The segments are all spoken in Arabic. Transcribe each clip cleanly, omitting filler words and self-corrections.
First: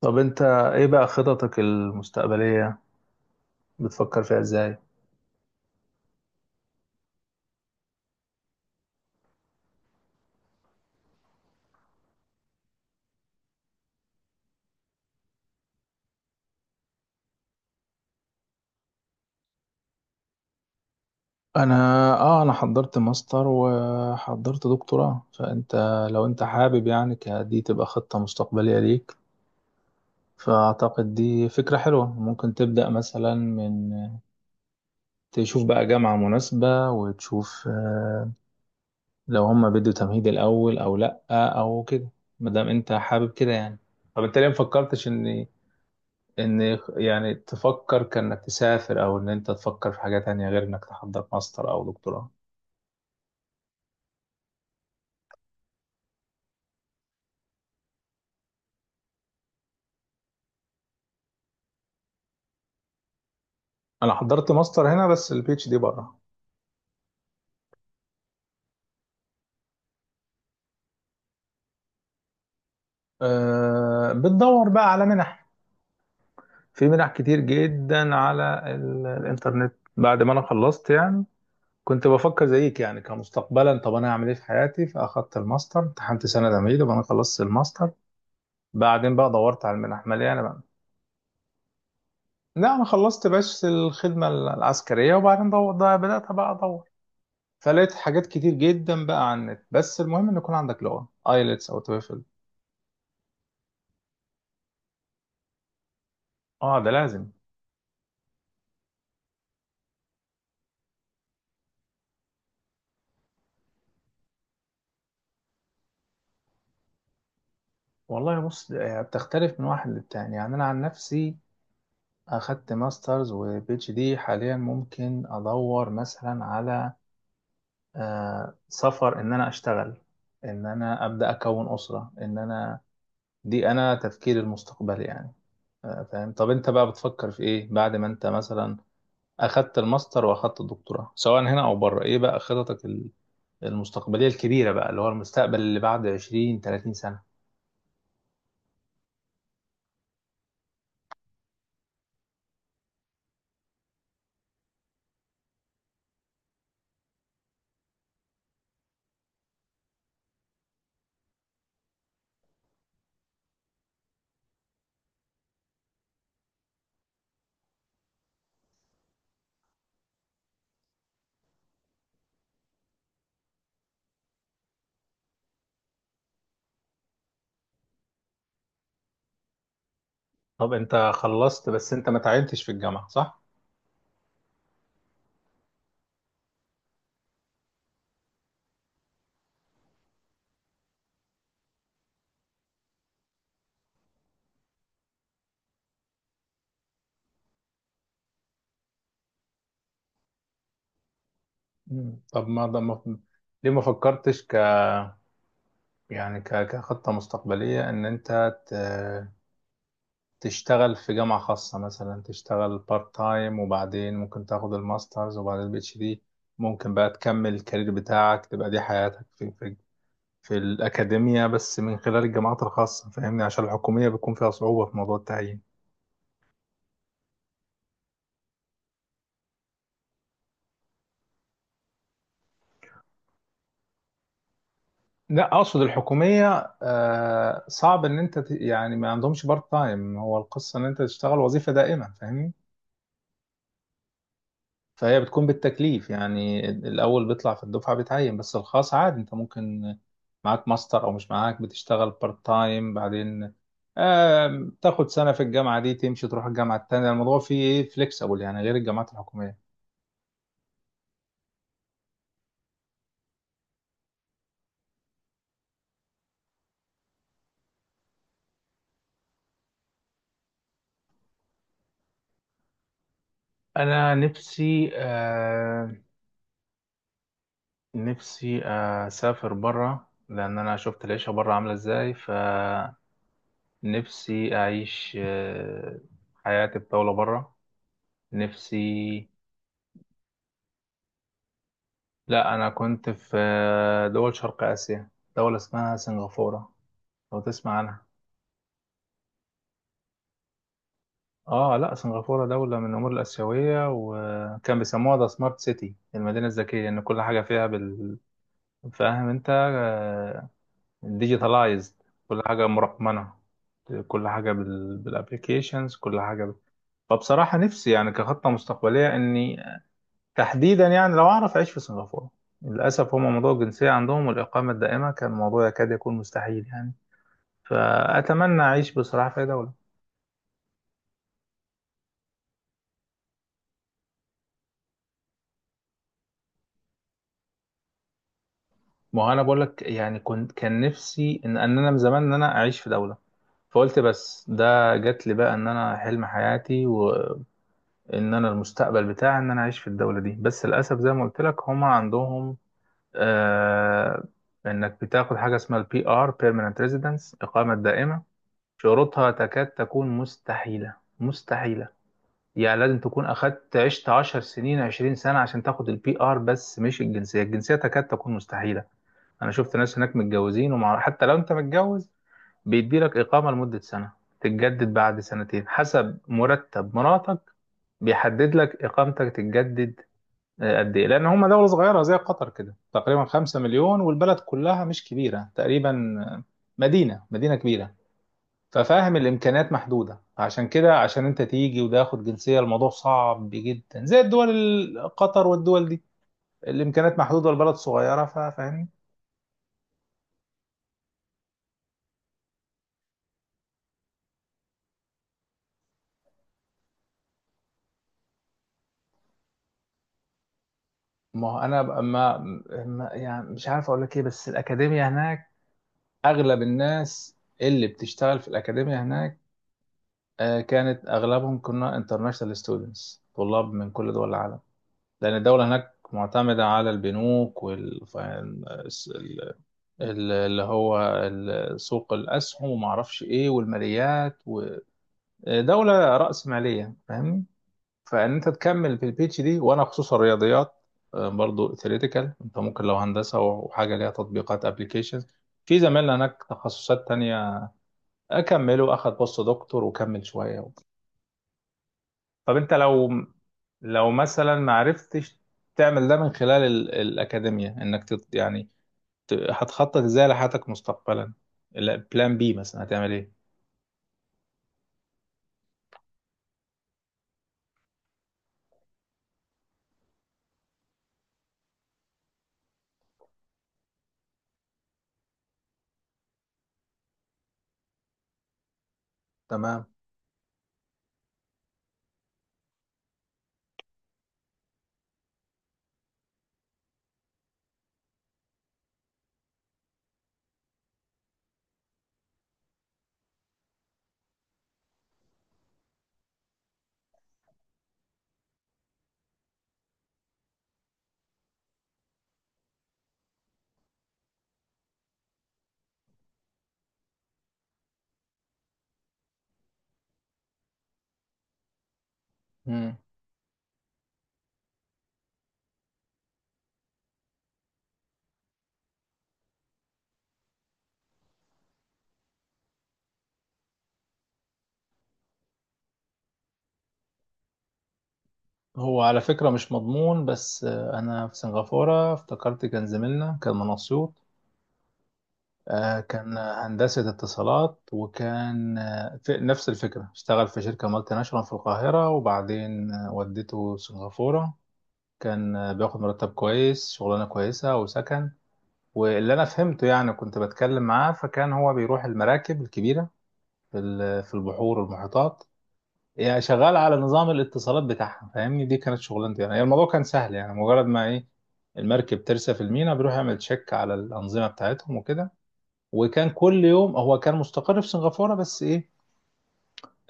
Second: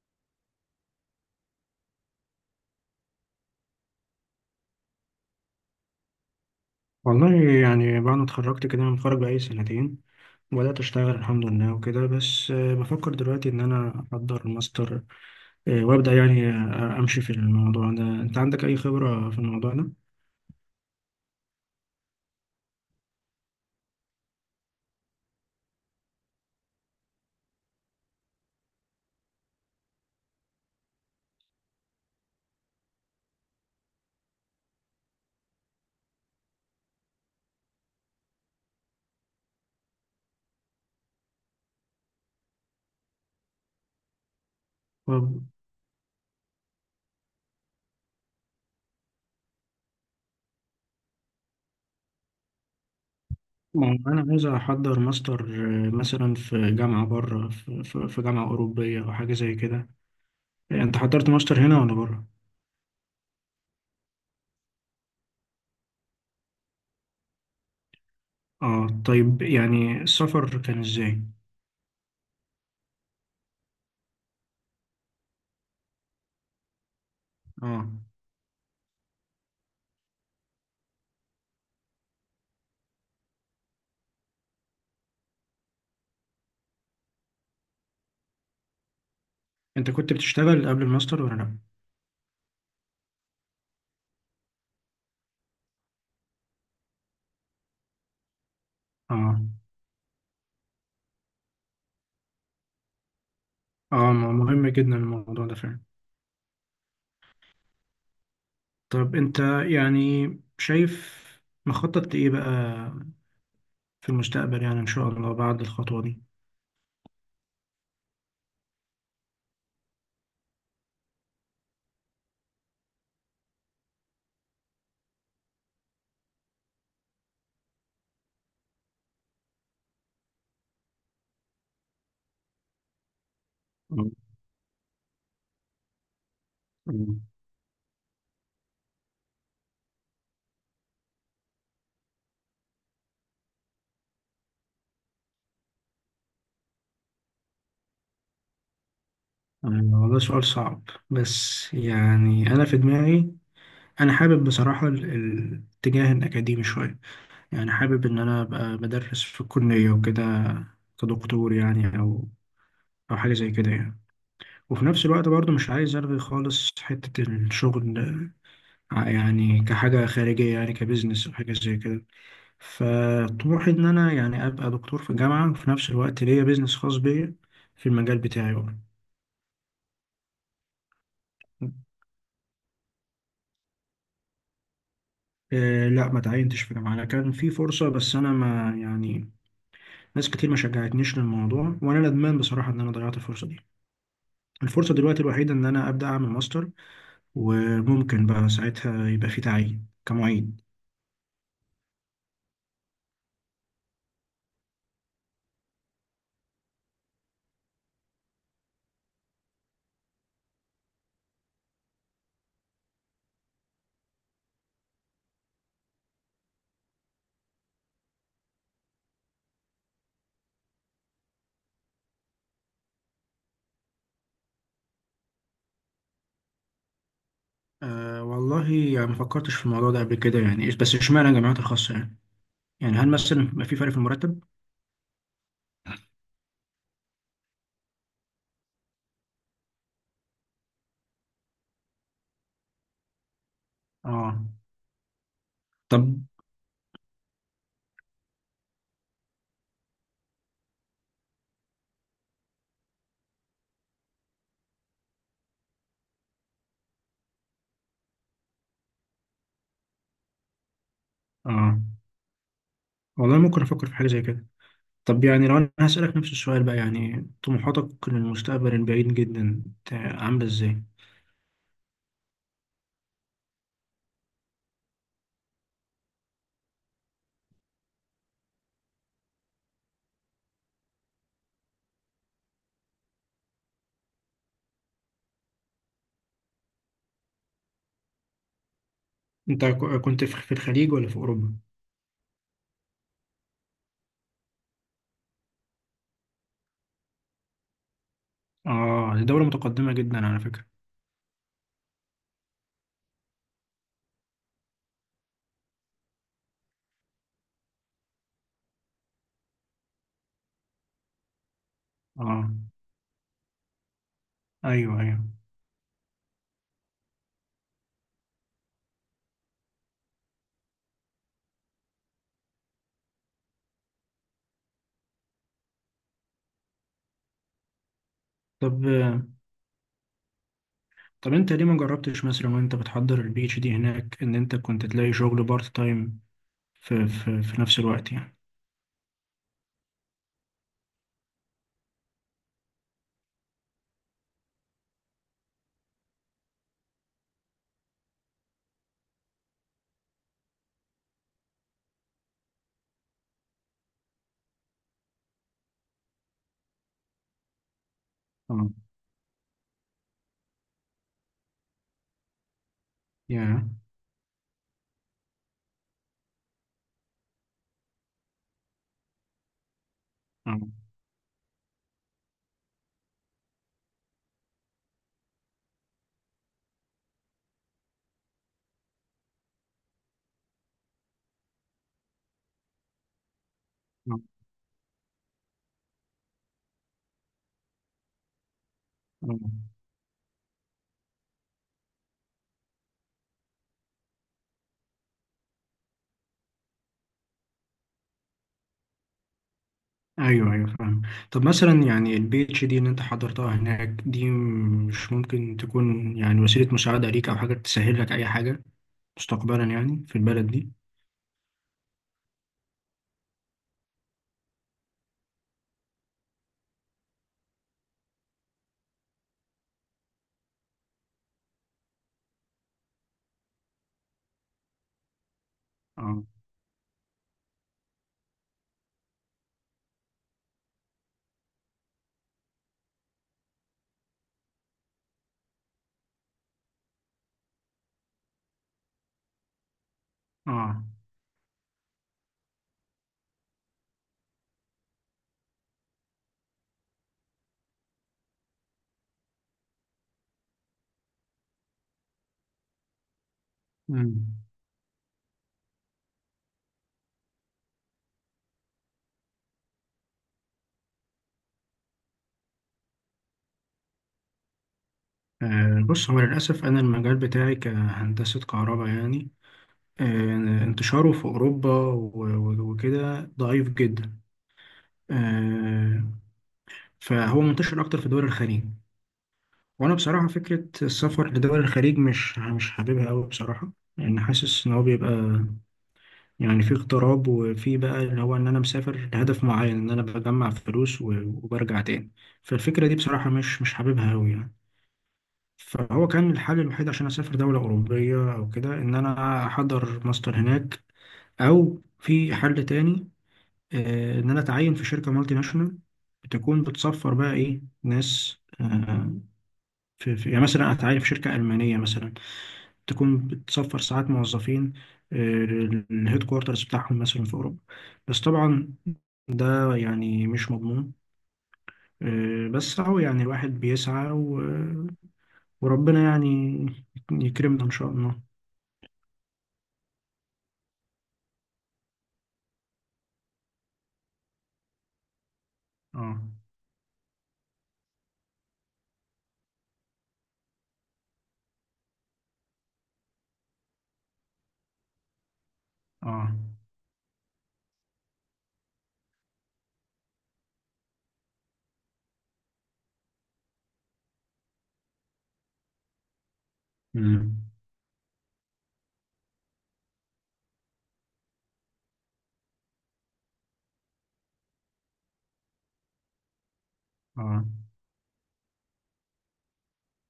طب انت ايه بقى خططك المستقبلية بتفكر فيها ازاي؟ والله يعني بعد ما اتخرجت كده انا متخرج بقالي سنتين وبدأت اشتغل الحمد لله وكده بس بفكر دلوقتي ان انا احضر ماستر. وابدأ يعني امشي في الموضوع ده. انت عندك اي خبرة في الموضوع ده؟ انا اه انا حضرت ماستر وحضرت دكتوراه. فانت لو انت حابب يعني دي تبقى خطة مستقبلية ليك، فاعتقد دي فكرة حلوة. ممكن تبدأ مثلا من تشوف بقى جامعة مناسبة وتشوف لو هم بدوا تمهيد الاول او لا او كده، مادام انت حابب كده يعني. طب انت ليه مفكرتش طب ان يعني تفكر كانك تسافر او ان انت تفكر في حاجة تانية غير انك تحضر ماستر او دكتوراه. ما هو انا عايز احضر ماستر. مثلا في جامعة بره في جامعة اوروبية او حاجة زي كده. انت حضرت ماستر هنا ولا بره؟ انا حضرت ماستر هنا بس البي اتش دي بره. اه، طيب يعني السفر كان ازاي؟ أه، بتدور بقى على منح. في منح كتير اه، جدا على الانترنت بعد ما انا خلصت يعني. كنت بفكر زيك يعني كمستقبلا: طب انا هعمل ايه في حياتي؟ فاخدت الماستر، امتحنت سنه تمهيدي وانا خلصت الماستر، بعدين بقى دورت على انت المنح كنت مليانه بقى. بتشتغل قبل الماستر ولا لا؟ لا، انا خلصت بس الخدمه العسكريه، وبعدين ده بدات بقى ادور. فلقيت حاجات كتير جدا بقى عن اه، النت. بس المهم ان يكون عندك لغه ايلتس او تويفل. اه، مهم جدا الموضوع ده فعلا. اه، ده لازم. طب انت يعني شايف مخطط لإيه بقى في المستقبل يعني إن شاء الله بعد الخطوة دي. والله بص، ده يعني بتختلف من واحد للتاني. يعني انا عن نفسي اخدت ماسترز وبي اتش دي، حاليا ممكن ادور مثلا على سفر، ان انا اشتغل، ان انا ابدا اكون اسره، ان انا دي انا مم. تفكيري المستقبلي يعني. آه، فاهم. طب انت بقى مم. بتفكر في ايه بعد ما انت مثلا اخدت الماستر واخدت الدكتوراه، سواء هنا او بره؟ ايه بقى خططك المستقبلية الكبيرة بقى، اللي هو المستقبل اللي بعد 20 30 سنة؟ آه، والله سؤال صعب. بس يعني أنا في دماغي. أنا حابب بصراحة الاتجاه الأكاديمي شوية. يعني حابب إن أنا أبقى بدرس في الكلية وكده، كدكتور يعني، أو حاجة زي كده يعني. وفي نفس الوقت برضه مش عايز ألغي خالص حتة الشغل. يعني كحاجة خارجية، يعني كبزنس أو حاجة زي كده. فطموحي ان انا يعني ابقى دكتور في الجامعه، وفي نفس الوقت ليا بيزنس خاص بيا في المجال بتاعي بقى. طب انت خلصت بس انت ما تعينتش في الجامعة، صح؟ إيه، لا، ما تعينتش في جامعه. انا كان في فرصه بس انا ما يعني. ناس كتير ما شجعتنيش للموضوع وانا ندمان بصراحه ان انا ضيعت الفرصه دي. الفرصه دلوقتي الوحيده ان انا ابدا اعمل ماستر، وممكن بقى ساعتها يبقى في تعيين كمعيد. مم. طب ما ده ما ليه ما فكرتش يعني كخطة مستقبلية، ان انت تشتغل في جامعة خاصة مثلا، تشتغل بارت تايم وبعدين ممكن تاخد الماسترز وبعدين البي اتش دي؟ ممكن بقى تكمل الكارير بتاعك، تبقى دي حياتك في في الأكاديمية، بس من خلال الجامعات الخاصة، فاهمني؟ عشان الحكومية بيكون فيها صعوبة في موضوع التعيين. أه، والله يعني ما فكرتش في الموضوع ده قبل كده يعني، بس اشمعنى الجامعات الخاصه يعني. يعني هل مثلا بيبقى في فرق في المرتب؟ لا، اقصد الحكوميه، صعب ان انت يعني ما عندهمش بارت تايم، هو القصه ان انت تشتغل وظيفه دائمه، فاهمني. اه. فهي بتكون طب. بالتكليف، يعني الاول بيطلع في الدفعه بيتعين. بس الخاص عادي، انت ممكن معاك ماستر او مش معاك، بتشتغل بارت تايم بعدين، تاخد سنه في الجامعه دي، تمشي تروح الجامعه التانيه. الموضوع فيه ايه، فليكسبل يعني، غير الجامعات الحكوميه. اه. والله ممكن أفكر في حاجة زي كده. طب يعني لو أنا هسألك نفس السؤال بقى، يعني طموحاتك للمستقبل البعيد جدا، عاملة إزاي؟ انا نفسي، نفسي اسافر بره، لان انا شفت العيشه بره عامله ازاي. ف نفسي أعيش حياة الطاولة برا. نفسي. أنت كنت في الخليج ولا في أوروبا؟ لا، أنا كنت في دول شرق آسيا، دولة اسمها سنغافورة، لو تسمع عنها. آه، دي دولة متقدمة جدا على فكرة. آه، لا، سنغافورة دولة من الأمور الآسيوية، وكان بيسموها ذا سمارت سيتي، المدينة الذكية، لأن كل حاجة فيها. فاهم أنت، ديجيتالايزد. كل آه. حاجة مرقمنة، كل حاجة أيوه، أيوه. بالابليكيشنز، كل حاجة فبصراحة نفسي يعني، كخطة مستقبلية، إني تحديدا يعني لو أعرف أعيش في سنغافورة. للأسف، هم موضوع الجنسية عندهم والإقامة الدائمة كان موضوع يكاد يكون مستحيل يعني. فأتمنى طب أعيش بصراحة في أي دولة. طب أنت ليه ما جربتش مثلا وأنت بتحضر البي اتش دي هناك، إن أنت كنت تلاقي شغل بارت تايم في في نفس الوقت يعني؟ ما هو أنا بقول لك يعني، كنت كان نفسي إن أنا من زمان، إن أنا أعيش في دولة. فقلت بس ده جات لي بقى، إن أنا حلم حياتي، وإن أنا المستقبل بتاعي إن أنا أعيش في الدولة دي. بس للأسف زي ما قلت لك، هم عندهم آه إنك بتاخد حاجة اسمها البي آر، بيرمننت ريزيدنس، إقامة دائمة. آه. شروطها تكاد تكون مستحيلة مستحيلة يعني. لازم تكون يا. عشت 10 سنين، 20 سنة، عشان تاخد البي آر. بس مش الجنسية، الجنسية تكاد تكون مستحيلة. أنا شفت ناس هناك آه متجوزين، ومع حتى لو أنت متجوز، بيديلك إقامة لمدة سنة، تتجدد بعد سنتين حسب مرتب مراتك. بيحدد لك إقامتك تتجدد قد إيه، لأن هم دولة صغيرة زي قطر كده تقريبا، 5 مليون، آه والبلد كلها مش كبيرة تقريبا. مدينة كبيرة. ففاهم، آه الامكانيات محدوده. عشان كده، عشان انت تيجي وده ياخد جنسيه، الموضوع صعب جدا، زي الدول قطر والدول دي. الامكانيات محدوده والبلد صغيره، فاهمني. ايوه، ايوه، فاهم. طب مثلا يعني البي اتش دي اللي انت حضرتها هناك دي مش ممكن تكون يعني وسيله مساعده ليك او حاجه تسهل لك اي حاجه مستقبلا يعني في البلد دي؟ ما هو انا يعني مش عارف اقول لك ايه، بس الاكاديميه هناك، اغلب الناس اللي بتشتغل في الاكاديميه هناك، كانت اغلبهم، كنا انترناشونال ستودنتس، طلاب من كل دول العالم، لان الدوله هناك اه. معتمده على البنوك والفاينانس، اللي هو سوق الأسهم وما أعرفش إيه والماليات، ودولة رأسمالية، فاهمني؟ فإن أنت تكمل في البيتش دي، وأنا خصوصا الرياضيات، اه. برضو ثيوريتيكال. أنت ممكن، لو هندسة وحاجة ليها تطبيقات، أبليكيشن، في زمايلنا هناك تخصصات تانية أكمله، أخد بوست دكتور وكمل شوية. طب أنت لو مم. مثلا ما عرفتش تعمل ده من خلال الأكاديمية، إنك يعني هتخطط ازاي لحياتك مستقبلا، لا، بلان بي مثلا، هتعمل ايه؟ بص، هو للاسف انا المجال بتاعي كهندسه كهرباء يعني. انتشاره في اوروبا وكده ضعيف جدا. آه، فهو منتشر اكتر في دول الخليج. تمام. وانا بصراحه فكره السفر لدول الخليج مش حاببها قوي بصراحه. لان حاسس ان هو بيبقى يعني في اغتراب، وفي بقى اللي هو ان انا مسافر لهدف معين ان انا بجمع فلوس وبرجع تاني. فالفكره دي بصراحه مش حاببها قوي يعني. فهو كان الحل الوحيد عشان اسافر دوله اوروبيه او كده ان انا احضر ماستر هناك، او في حل تاني. ان انا اتعين في شركه مالتي ناشونال بتكون بتسفر بقى ايه ناس. يعني مثلا اتعين في شركه المانيه مثلا، مم. تكون بتسفر ساعات موظفين للهيد كوارترز بتاعهم مثلا في أوروبا. بس طبعا ده يعني مش مضمون. بس أهو يعني الواحد بيسعى وربنا يعني يكرمنا إن شاء الله. هو على فكرة مش مضمون، بس أنا في سنغافورة افتكرت، زميلنا كان من أسيوط. اه. كان هندسة اتصالات، وكان في نفس الفكرة، اشتغل في شركة مالتي ناشونال في القاهرة، وبعدين وديته سنغافورة. كان بياخد مرتب اه. كويس، شغلانة كويسة وسكن. واللي أنا فهمته يعني، كنت بتكلم معاه، فكان هو بيروح المراكب الكبيرة في في البحور والمحيطات. يعني شغال على نظام مم. الاتصالات بتاعها، فاهمني. دي كانت شغلانتي يعني، الموضوع كان سهل، يعني مجرد ما ايه، المركب ترسى في الميناء، بيروح يعمل تشيك على الانظمه بتاعتهم وكده. وكان كل يوم، هو كان اه. مستقر في سنغافوره، بس ايه،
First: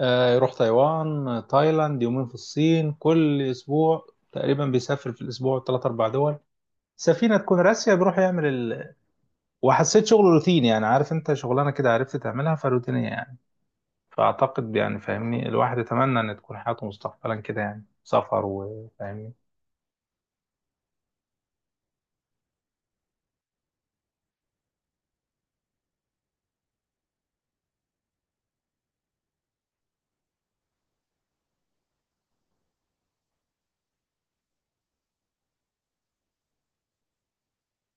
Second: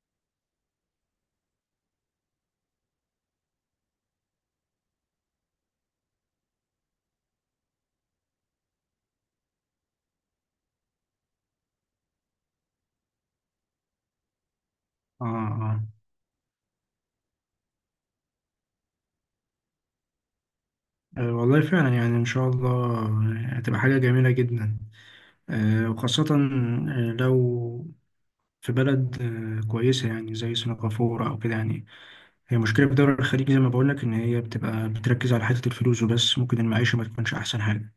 يروح تايوان، تايلاند، يومين في الصين، كل اسبوع تقريبا بيسافر في الاسبوع ثلاث اربع دول. سفينه تكون راسيه، بيروح يعمل وحسيت شغله روتيني يعني. عارف انت، شغلانه كده عرفت تعملها فروتينيه يعني. فأعتقد يعني، اه. فاهمني، الواحد اه. يتمنى إن تكون حياته مستقبلا كده، يعني سفر وفاهمني. والله فعلا يعني ان شاء الله هتبقى حاجة جميلة جدا. وخاصة لو في بلد كويسة يعني زي سنغافورة او كده يعني. هي مشكلة في الدول الخليج زي ما بقول لك إن هي بتبقى بتركز على حتة الفلوس وبس، ممكن المعيشة ما تكونش أحسن حاجة.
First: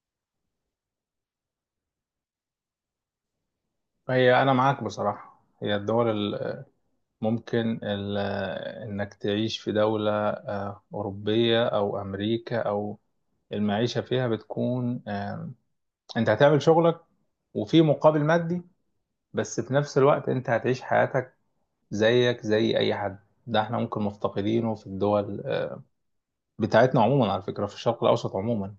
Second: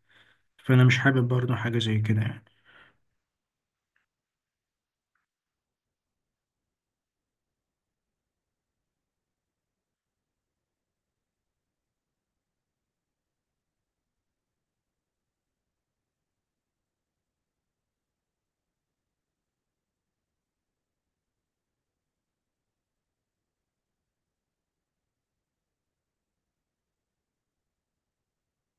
فأنا مش حابب برضه حاجة زي كده يعني. فهي أنا معاك بصراحة، هي الدول ال- ممكن إنك تعيش في دولة أوروبية أو أمريكا، أو المعيشة فيها بتكون، أنت هتعمل شغلك وفي مقابل مادي، بس في نفس الوقت أنت هتعيش حياتك، زيك زي أي حد. ده احنا ممكن مفتقدينه في الدول بتاعتنا عموما على فكرة، في الشرق الأوسط عموما.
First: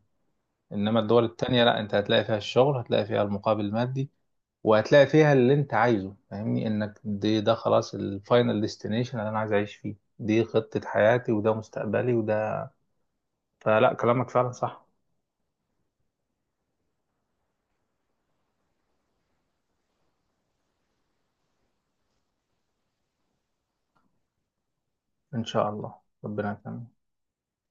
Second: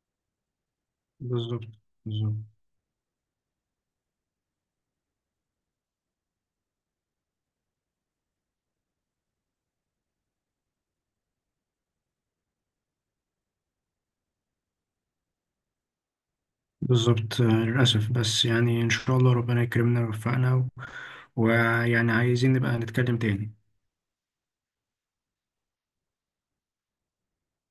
انما الدول التانية بالظبط، لا، انت هتلاقي بالظبط، فيها الشغل، هتلاقي فيها المقابل المادي، وهتلاقي فيها اللي انت عايزه، فاهمني، انك دي، ده خلاص الفاينل ديستنيشن اللي انا عايز اعيش فيه، دي خطة حياتي وده مستقبلي وده. فلا، كلامك فعلا صح. بالظبط. للأسف بس يعني إن شاء الله ربنا يكرمنا ويوفقنا ويعني عايزين نبقى نتكلم تاني. ان شاء الله، ربنا يكرمك.